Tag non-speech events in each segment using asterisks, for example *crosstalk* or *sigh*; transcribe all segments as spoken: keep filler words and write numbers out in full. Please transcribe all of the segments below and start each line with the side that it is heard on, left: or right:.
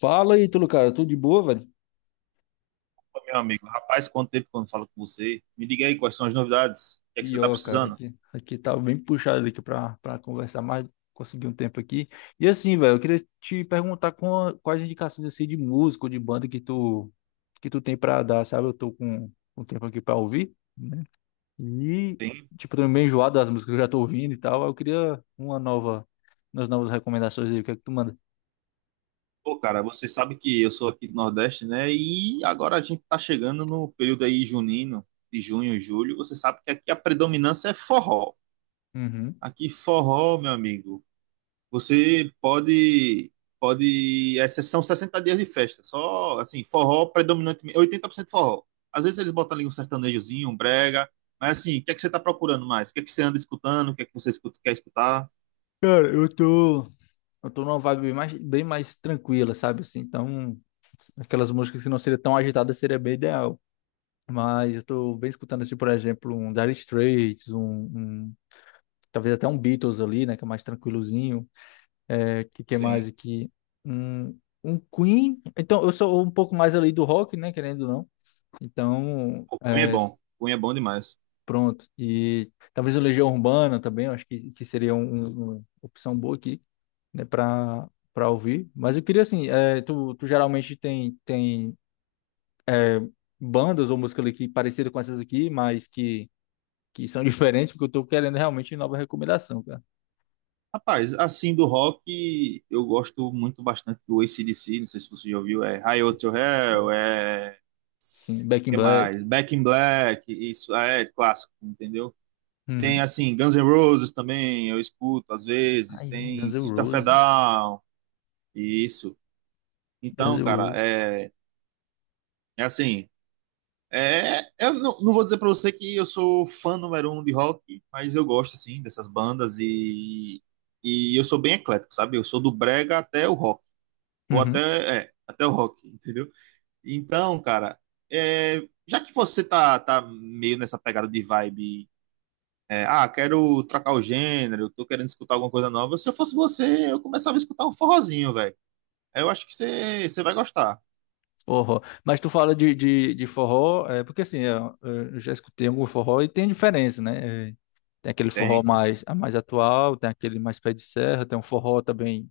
left: Fala aí, Ítalo, cara, tudo de boa, velho?
right: Meu amigo, rapaz, quanto tempo que eu não falo com você? Me diga aí quais são as novidades, o que é que você tá
left: Pior, cara,
right: precisando?
left: aqui, aqui tá bem puxado aqui pra, pra conversar mais, conseguir um tempo aqui. E assim, velho, eu queria te perguntar com, quais indicações assim de música ou de banda que tu, que tu tem pra dar, sabe? Eu tô com um tempo aqui pra ouvir, né? E,
right: Tem?
left: tipo, tô meio enjoado das músicas que eu já tô ouvindo e tal, eu queria uma nova, umas novas recomendações aí, o que é que tu manda?
right: Pô, cara, você sabe que eu sou aqui do Nordeste, né? E agora a gente tá chegando no período aí junino, de junho, julho. Você sabe que aqui a predominância é forró.
left: Uhum.
right: Aqui forró, meu amigo. Você pode, pode, é, são sessenta dias de festa, só assim, forró predominantemente, oitenta por cento forró. Às vezes eles botam ali um sertanejozinho, um brega, mas assim, o que é que você está procurando mais? O que é que você anda escutando? O que é que você escuta- quer escutar?
left: Cara, eu tô... Eu tô numa vibe bem mais, bem mais tranquila, sabe? Assim, então. Aquelas músicas que não seriam tão agitadas seria bem ideal. Mas eu tô bem escutando, assim, por exemplo, um Dire Straits, um, um- talvez até um Beatles ali, né? Que é mais tranquilozinho. É, que, que
right: Sim.
left: mais aqui? Um, um Queen. Então, eu sou um pouco mais ali do rock, né? Querendo ou não. Então,
right: Pô, Cunha é
left: é,
right: bom, Cunha é bom demais.
left: pronto. E talvez o Legião Urbana também, eu acho que, que seria um- um, uma opção boa aqui, né? Pra, pra ouvir. Mas eu queria, assim, é, tu, tu geralmente tem, tem bandas ou música ali que parecida com essas aqui, mas que, que são *laughs* diferentes, porque eu tô querendo realmente nova recomendação, cara.
right: Rapaz, assim, do rock, eu gosto muito bastante do A C/D C, não sei se você já ouviu, é Highway to Hell,
left: Sim,
right: é,
left: Sim, Back in
right: que
left: Black.
right: mais? Back in Black, isso é clássico, entendeu? Tem,
left: Uhum.
right: assim, Guns N' Roses também, eu escuto às vezes.
left: Ai, é,
right: Tem
left: Guns N'
right: System of a
left: Roses.
right: Down, isso.
left: Guns
right: Então,
left: N'
right: cara,
left: Roses.
right: é, é assim. É, eu não, não vou dizer pra você que eu sou fã número um de rock, mas eu gosto, assim, dessas bandas e, e eu sou bem eclético, sabe? Eu sou do brega até o rock, ou
left: Uhum.
right: até, é, até o rock, *laughs* entendeu? Então, cara, é, já que você tá, tá meio nessa pegada de vibe é, ah, quero trocar o gênero, tô querendo escutar alguma coisa nova. Se eu fosse você, eu começava a escutar um forrozinho, velho. Eu acho que você você vai gostar.
left: Forró. Mas tu fala de, de, de forró, é, porque assim, eu, eu já escutei algum forró e tem diferença, né? É, tem aquele
right: Tem,
left: forró
right: tem.
left: mais, mais atual, tem aquele mais pé de serra, tem um forró também.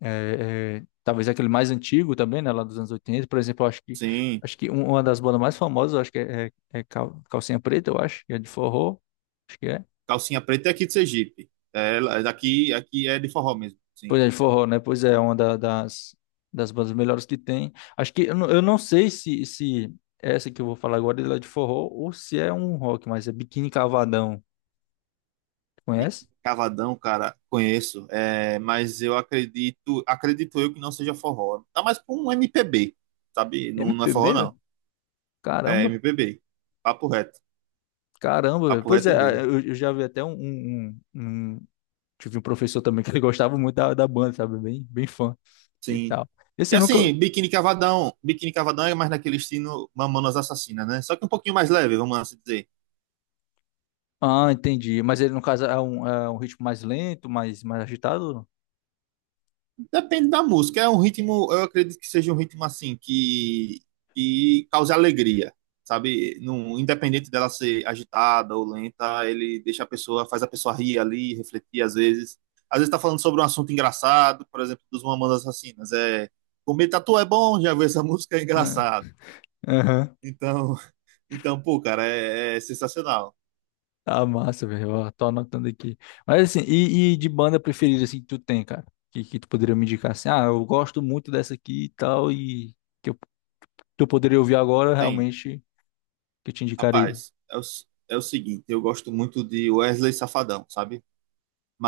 left: É, é, talvez aquele mais antigo também, né, lá dos anos oitenta por exemplo. eu acho que
right: Sim.
left: acho que um- uma das bandas mais famosas, eu acho que é, é, é, Cal- Calcinha Preta, eu acho, que é de forró, acho que é.
right: Calcinha Preta é aqui de Sergipe. É, ela- é daqui, aqui é de forró mesmo, sim.
left: Pois é, de forró, né? Pois é, uma da- das das bandas melhores que tem. Acho que eu, não- eu não sei se se essa que eu vou falar agora ela é de forró ou se é um rock, mas é Biquíni Cavadão.
right: E
left: Conhece?
right: Cavadão, cara, conheço. É, mas eu acredito, acredito eu que não seja forró. Tá mais pra um M P B, sabe? Não, não é forró,
left: M P B,
right: não.
left: velho?
right: É
left: Caramba.
right: M P B. Papo reto.
left: Caramba, velho.
right: Papo
left: Pois
right: reto
left: é,
right: mesmo.
left: eu, eu já vi até um, um, um- Tive um professor também que ele *laughs* gostava muito da, da banda, sabe? Bem, bem fã e
right: Sim.
left: tal.
right: E
left: Esse eu nunca.
right: assim, Biquíni Cavadão, Biquíni Cavadão é mais naquele estilo Mamonas Assassinas, né? Só que um pouquinho mais leve, vamos assim dizer.
left: Ah, entendi. Mas ele, no caso, é um, é um ritmo mais lento, mais, mais agitado?
right: Depende da música, é um ritmo, eu acredito que seja um ritmo assim, que, que cause alegria, sabe? Não, independente dela ser agitada ou lenta, ele deixa a pessoa, faz a pessoa rir ali, refletir às vezes. Às vezes tá falando sobre um assunto engraçado, por exemplo, dos Mamonas Assassinas, é comer tatu é bom, já viu essa *laughs* música, é
left: Ah.
right: engraçado.
left: Aham.
right: Então, então pô, cara, é, é sensacional.
left: Ah, massa, velho. Ó, tô anotando aqui. Mas assim, e, e de banda preferida, assim, que tu tem, cara? Que, que tu poderia me indicar assim? Ah, eu gosto muito dessa aqui e tal, e que eu, que eu poderia ouvir agora,
right: Tem.
left: realmente, que eu te indicaria.
right: Rapaz, é o, s- é o seguinte, eu gosto muito de Wesley Safadão, sabe?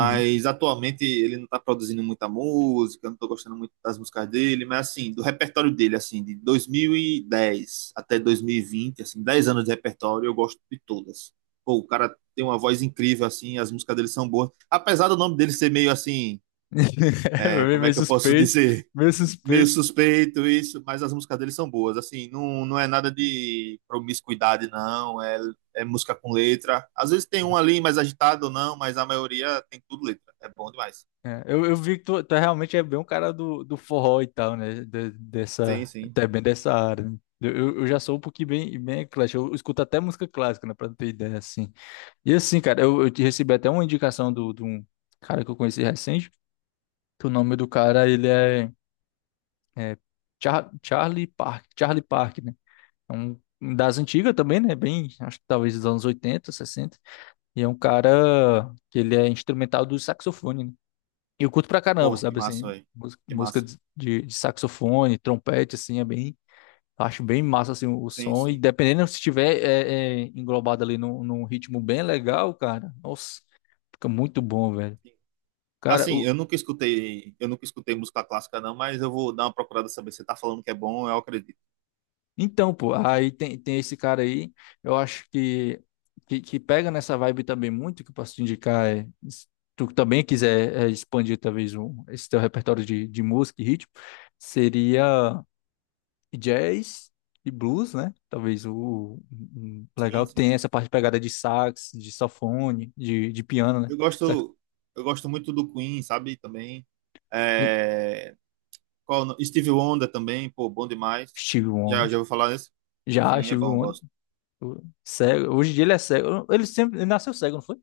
left: Uhum.
right: atualmente ele não tá produzindo muita música, eu não tô gostando muito das músicas dele, mas assim, do repertório dele, assim, de dois mil e dez até dois mil e vinte assim, dez anos de repertório, eu gosto de todas. Pô, o cara tem uma voz incrível, assim, as músicas dele são boas. Apesar do nome dele ser meio assim,
left: *laughs* É
right: é, como é
left: meio
right: que eu posso *laughs*
left: suspeito,
right: dizer?
left: meio
right: meio
left: suspeito.
right: suspeito isso, mas as músicas dele são boas. Assim, não, não é nada de promiscuidade, não. É, é música com letra. Às vezes tem um ali mais agitado ou não, mas a maioria tem tudo letra. É bom demais.
left: É, eu, eu vi que tu, tu realmente é bem um cara do, do forró e tal, né? De-
right: Sim,
left: dessa,
right: sim.
left: até bem dessa área, né? Eu, eu eu já sou um pouquinho bem, bem eclético. Eu escuto até música clássica, né? Pra tu ter ideia, assim. E assim, cara, eu, eu te recebi até uma indicação do, de um cara que eu conheci recente, que o nome do cara, ele é, é Char- Charlie Park, Charlie Park, né? É um um das antigas também, né? Bem, acho que talvez dos anos oitenta sessenta. E é um cara que ele é instrumental do saxofone, né? Eu curto pra caramba,
right: Porra, que
left: sabe,
right: massa,
left: assim,
right: velho.
left: mús-
right: Que
left: música
right: massa.
left: de, de- de saxofone, trompete, assim, é bem, acho bem massa, assim, o, o
right: Sim,
left: som, e
right: sim.
left: dependendo se estiver é, é, englobado ali num, num ritmo bem legal, cara, nossa, fica muito bom, velho. Cara,
right: Assim,
left: o,
right: eu nunca escutei, eu nunca escutei música clássica, não, mas eu vou dar uma procurada saber. Você tá falando que é bom, eu acredito.
left: então, pô, aí tem, tem esse cara aí, eu acho que, que, que pega nessa vibe também muito, que eu posso te indicar, é, se tu também quiser é, expandir, talvez, um, esse teu repertório de, de música e ritmo, seria... e jazz e blues, né? Talvez o um- um
right: Sim,
left: legal que
right: sim.
left: tem essa parte de pegada de sax, de saxofone, de, de piano, né?
right: Eu
left: Sax...
right: gosto, eu gosto muito do Queen, sabe? Também. É, Qual, o no- Steve Wonder também, pô, bom demais.
left: Steve
right: Já,
left: Wonder.
right: já vou falar nesse?
left: Já,
right: Sim, é
left: Steve
right: bom,
left: Wonder.
right: gosto.
left: Pô, cego. Hoje em dia ele é cego. Ele sempre ele nasceu cego, não foi?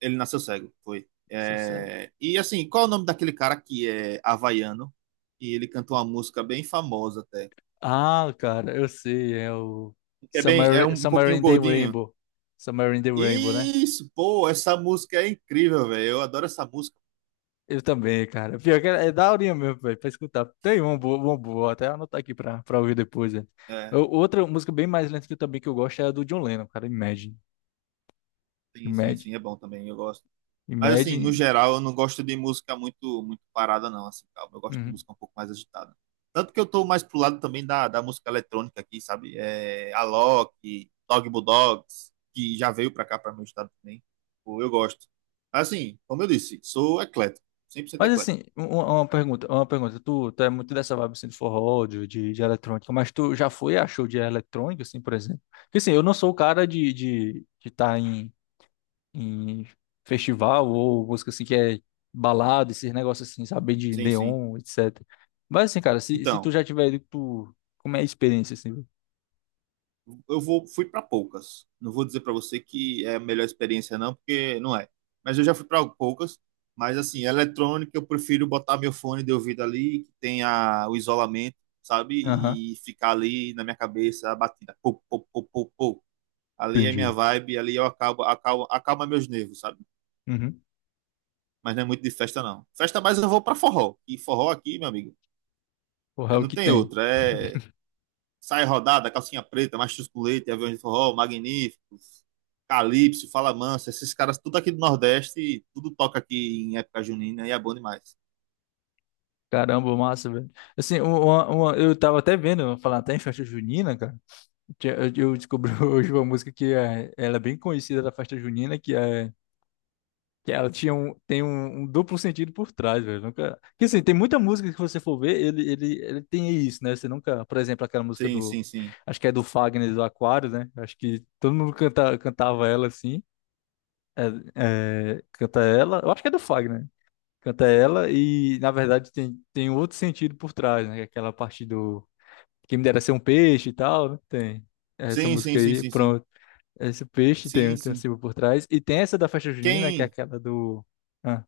right: Ele nasceu cego, foi.
left: Nasceu cego.
right: É, E assim, qual é o nome daquele cara que é havaiano? E ele cantou uma música bem famosa até.
left: Ah, cara, eu sei. É o
right: Que é bem, é um
left: Somewhere,
right: um
left: Somewhere
right: pouquinho
left: in the
right: gordinho.
left: Rainbow. Somewhere in the Rainbow, né?
right: Isso, pô, essa música é incrível, velho. Eu adoro essa música.
left: Eu também, cara. Pior que é, é daorinha mesmo, velho, pra escutar. Tem uma boa, uma boa, vou até anotar aqui pra, pra ouvir depois, né?
right: É,
left: Eu- Outra música bem mais lenta que eu também que eu gosto é a do John Lennon, cara, Imagine.
right: sim, sim,
left: Imagine.
right: sim, é bom também, eu gosto. Mas assim, no
left: Imagine.
right: geral, eu não gosto de música muito muito parada, não, assim, calma. Eu gosto de
left: Uhum.
right: música um pouco mais agitada. Tanto que eu tô mais pro lado também da, da música eletrônica aqui, sabe? É, Alok, Dog Bulldogs, que já veio pra cá, pra meu estado também. Pô, eu gosto. Assim, como eu disse, sou eclético, cem por cento
left: Mas
right: eclético.
left: assim, uma, uma pergunta, uma pergunta. Tu, tu é muito dessa vibe assim, de forró, de, de, de eletrônica, mas tu já foi a show de eletrônica, assim, por exemplo? Porque assim, eu não sou o cara de estar de, de tá em em festival ou música assim que é balada, esses negócios assim, saber de
right: Sim, sim.
left: neon, etcétera. Mas assim, cara, se, se tu
right: Então,
left: já tiver ido, tu... Como é a experiência assim, velho?
right: eu vou, fui para poucas. Não vou dizer para você que é a melhor experiência, não, porque não é. Mas eu já fui para poucas. Mas, assim, eletrônica, eu prefiro botar meu fone de ouvido ali, que tenha o isolamento, sabe?
left: Aham.
right: E ficar ali na minha cabeça a batida. Pô, pô, pô, pô, pô. Ali é minha
left: Entendi.
right: vibe, ali eu acabo, acalma, acalma meus nervos, sabe?
left: Uhum.
right: Mas não é muito de festa, não. Festa mais eu vou para forró. E forró aqui, meu amigo,
left: Porra,
right: é-
left: é o
right: não
left: que
right: tem
left: tem.
right: outra. É
left: *laughs*
right: Sai Rodada, Calcinha Preta, Machos com Leite, Aviões de Forró, Magníficos, Calypso, Fala Mansa, esses caras tudo aqui do Nordeste, tudo toca aqui em época junina e é bom demais.
left: Caramba, massa, velho. Assim, uma, uma- eu tava até vendo, falar até em festa junina, cara. Tinha- Eu eu descobri *laughs* hoje uma música que é, ela é bem conhecida da festa junina, que é que ela tinha um, tem um, um duplo sentido por trás, velho. Nunca... Que assim, tem muita música que você for ver, ele, ele, ele tem isso, né? Você nunca, por exemplo, aquela música
right: Sim,
left: do.
right: sim, sim.
left: Acho que é do Fagner do Aquário, né? Acho que todo mundo canta, cantava ela assim. É, é, canta ela. Eu acho que é do Fagner. Canta ela e, na verdade, tem, tem outro sentido por trás, né? Aquela parte do. Quem me dera ser um peixe e tal, né? Tem. Essa
right: Sim, sim,
left: música
right: sim,
left: aí,
right: sim, sim.
left: pronto. Esse peixe
right: Sim,
left: tem, tem um
right: sim.
left: símbolo por trás. E tem essa da festa junina, que é
right: Quem,
left: aquela do. Ah,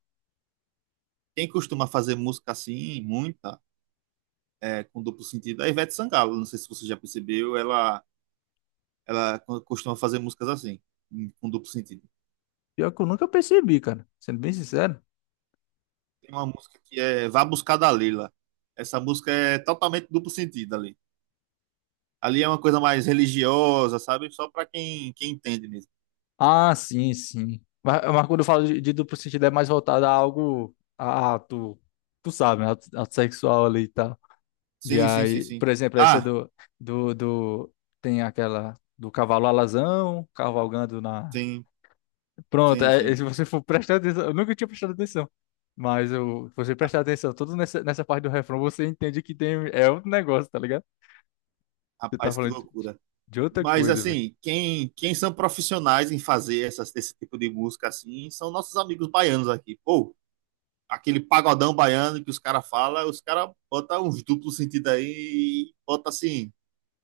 right: quem costuma fazer música assim, muita, é, com duplo sentido, é a Ivete Sangalo. Não sei se você já percebeu, ela, ela co- costuma fazer músicas assim, em- com duplo sentido.
left: pior que eu nunca percebi, cara. Sendo bem sincero.
right: Tem uma música que é Vá Buscar da Leila. Essa música é totalmente duplo sentido ali. Ali é uma coisa mais religiosa, sabe? Só para quem, quem entende mesmo.
left: Ah, sim, sim. Mas, mas quando eu falo de, de duplo sentido, é mais voltado a algo. A, a- tu, tu sabe, né? Ato, ato sexual ali e tal. E
right: Sim, sim, sim,
left: aí,
right: sim.
left: por exemplo, essa
right: Ah,
left: do, do, do. Tem aquela do cavalo alazão, cavalgando na.
right: sim,
left: Pronto,
right: sim,
left: é, é,
right: sim.
left: se você for prestar atenção. Eu nunca tinha prestado atenção. Mas eu, se você
right: Ah,
left: prestar atenção, todo nessa, nessa parte do refrão, você entende que tem. É outro negócio, tá ligado? Você tá
right: Rapaz, que
left: falando de,
right: loucura.
left: de outra
right: Mas
left: coisa,
right: assim, quem, quem são profissionais em fazer essas- esse tipo de música assim são nossos amigos baianos aqui. Pô, aquele pagodão baiano que os caras falam, os caras botam uns duplos sentido aí, e bota assim.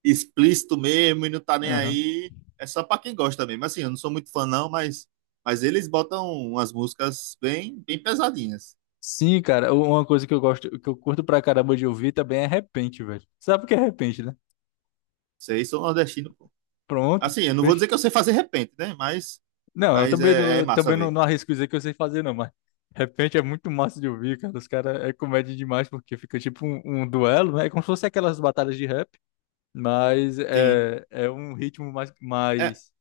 right: explícito mesmo e não tá nem
left: velho.
right: aí. É só pra quem gosta mesmo. Assim, eu não sou muito fã, não, mas, mas eles botam umas músicas bem, bem pesadinhas.
left: Sim, cara, u- uma coisa que eu gosto, que eu curto pra caramba de ouvir também é repente, velho. Sabe o que é repente, né?
right: Vocês sou nordestino, pô.
left: Pronto,
right: Assim, eu não vou
left: fech-
right: dizer que eu sei fazer repente, né? Mas,
left: Não, eu
right: mas
left: também, não-
right: é, é
left: eu
right: massa
left: também não,
right: ver.
left: não arrisco dizer que eu sei fazer, não, mas repente é muito massa de ouvir, cara. Os caras é comédia demais, porque fica tipo um, um duelo, né? É como se fosse aquelas batalhas de rap, mas
right: Sim.
left: é, é um ritmo mais,
right: É,
left: mais,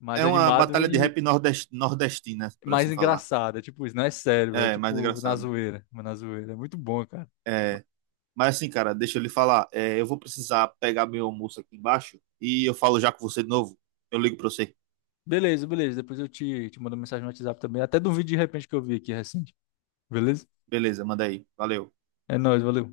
left: mais
right: é uma
left: animado
right: batalha de
left: e
right: rap nordest, nordestina, por
left: mais
right: assim falar.
left: engraçado. É tipo isso, não é sério, velho. É
right: É, mais
left: tipo na
right: engraçado.
left: zoeira, mas na zoeira. É muito bom, cara.
right: É, mas assim, cara, deixa eu lhe falar. É, eu vou precisar pegar meu almoço aqui embaixo e eu falo já com você de novo. Eu ligo pra você.
left: Beleza, beleza. Depois eu te, te mando mensagem no WhatsApp também. Até de um vídeo de repente que eu vi aqui recente. Beleza?
right: Beleza, manda aí. Valeu.
left: É nóis, valeu.